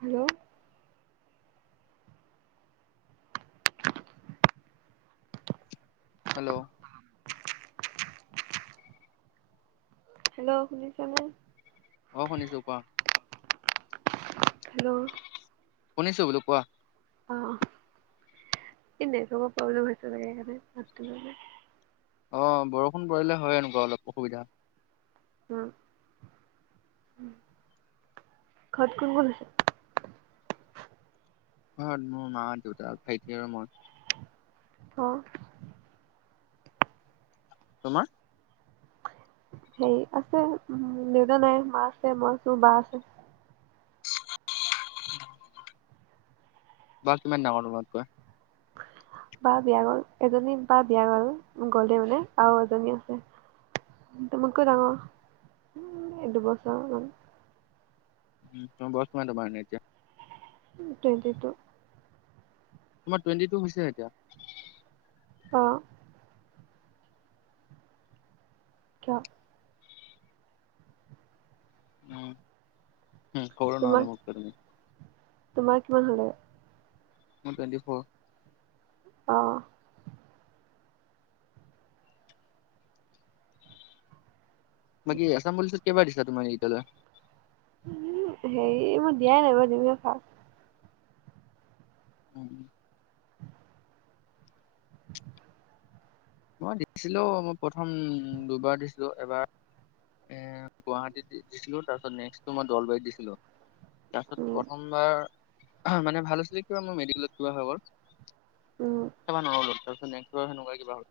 Hello. Hello. Hello শুনিছ' নে? অ', শুনিছোঁ কোৱা। হেল্ল'। শুনিছো বোলো কোৱা। অ', এ' নেটৱৰ্কৰ প্ৰব্লেম হৈছে চাগে হেইকাণে মাতটো লোৱা নাই। অ', বৰষুণ পৰিলে হয় এনেকুৱা অলপ অসুবিধা। উ, উ, ঘৰত কোন-কোন আছে। ঘৰত মোৰ মা, দেউতা, ভাইটি আৰু মই। অ'। তোমাৰ? হেই আছে, উম, দেউতা নাই, মা আছে, মই আছোঁ, বা আছে। বা কিমান ডাঙৰ তুমাতকৈ। বা বিয়া গ'ল, এজনী বা বিয়া গ'ল গ'লেই মানে আৰু এজনী আছে তোমাতকৈ ডাঙৰ উম, দুবছৰ মান। [unintelligible] নে এতিয়া টুৱেণ্টি টু। তোমাৰ টুৱেণ্টি টু হৈছে এতিয়া? অ। কিয়? উম। হুম সৰু নহ'লে মোতকৈ তুমি তোমাক-তোমাৰ কিমান হ'লে? মোৰ টুৱেণ্টি ফ'ৰ্‌। অ। বাকী আসাম পুলিচত কেইবাৰ দিছিলা তোমাৰে [unintelligible] উম্‌-হেৰি- এই মোৰ দিয়াই নাই মই দিম ৰবা। উম। মই দিছিলো, মই প্ৰথম দুবাৰ দিছিলো, এবাৰ এ গুৱাহাটীত দিছিলো, তাৰপিছত নেক্সটটো মই দলবাৰীত দিছিলো। তাৰছত উম, প্ৰথমবাৰ আহ্‌হা মানে ভাল আছিলে কিয় মোৰ মেডিকেলত কিবা হৈ গ'ল! উম, খেলবা নৰু [unintelligible] নেকচবাৰ হেনেকোবা কিবা হল।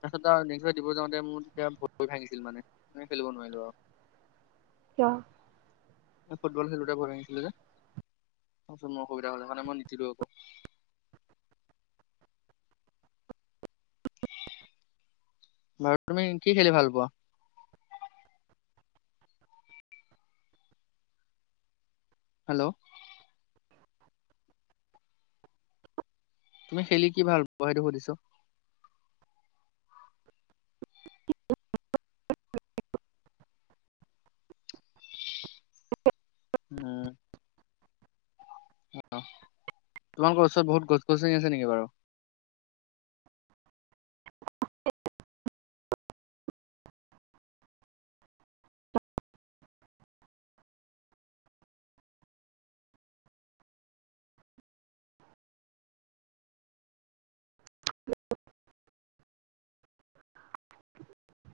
তাৰপিছত আৰু নেক্সবাৰ দিব যাওঁতে মোৰ তেতিয়া ভয়ি ভাঙিছিল মানে মেই কাৰনে খেলিব নোৱাৰিলো আৰু। কিয়। ম‌ই ফুটবল খেলুতে ভৰি ভাগিছিলে যে, তাৰ পিছত মোৰ অসুবিধা হ'লে, সেইকাৰণে মই নিতিলো আকৌ। বাৰু তুমি কি কি খেলি ভাল পোৱা? হেল্ল'! তুমি খেলি কি ভাল পোৱা সেইটো সুধিছোঁ? [inaudible] উম অ তোমালোকৰ ওচৰত বহুত গছ গছনি আছে নেকি বাৰু? [inaudible]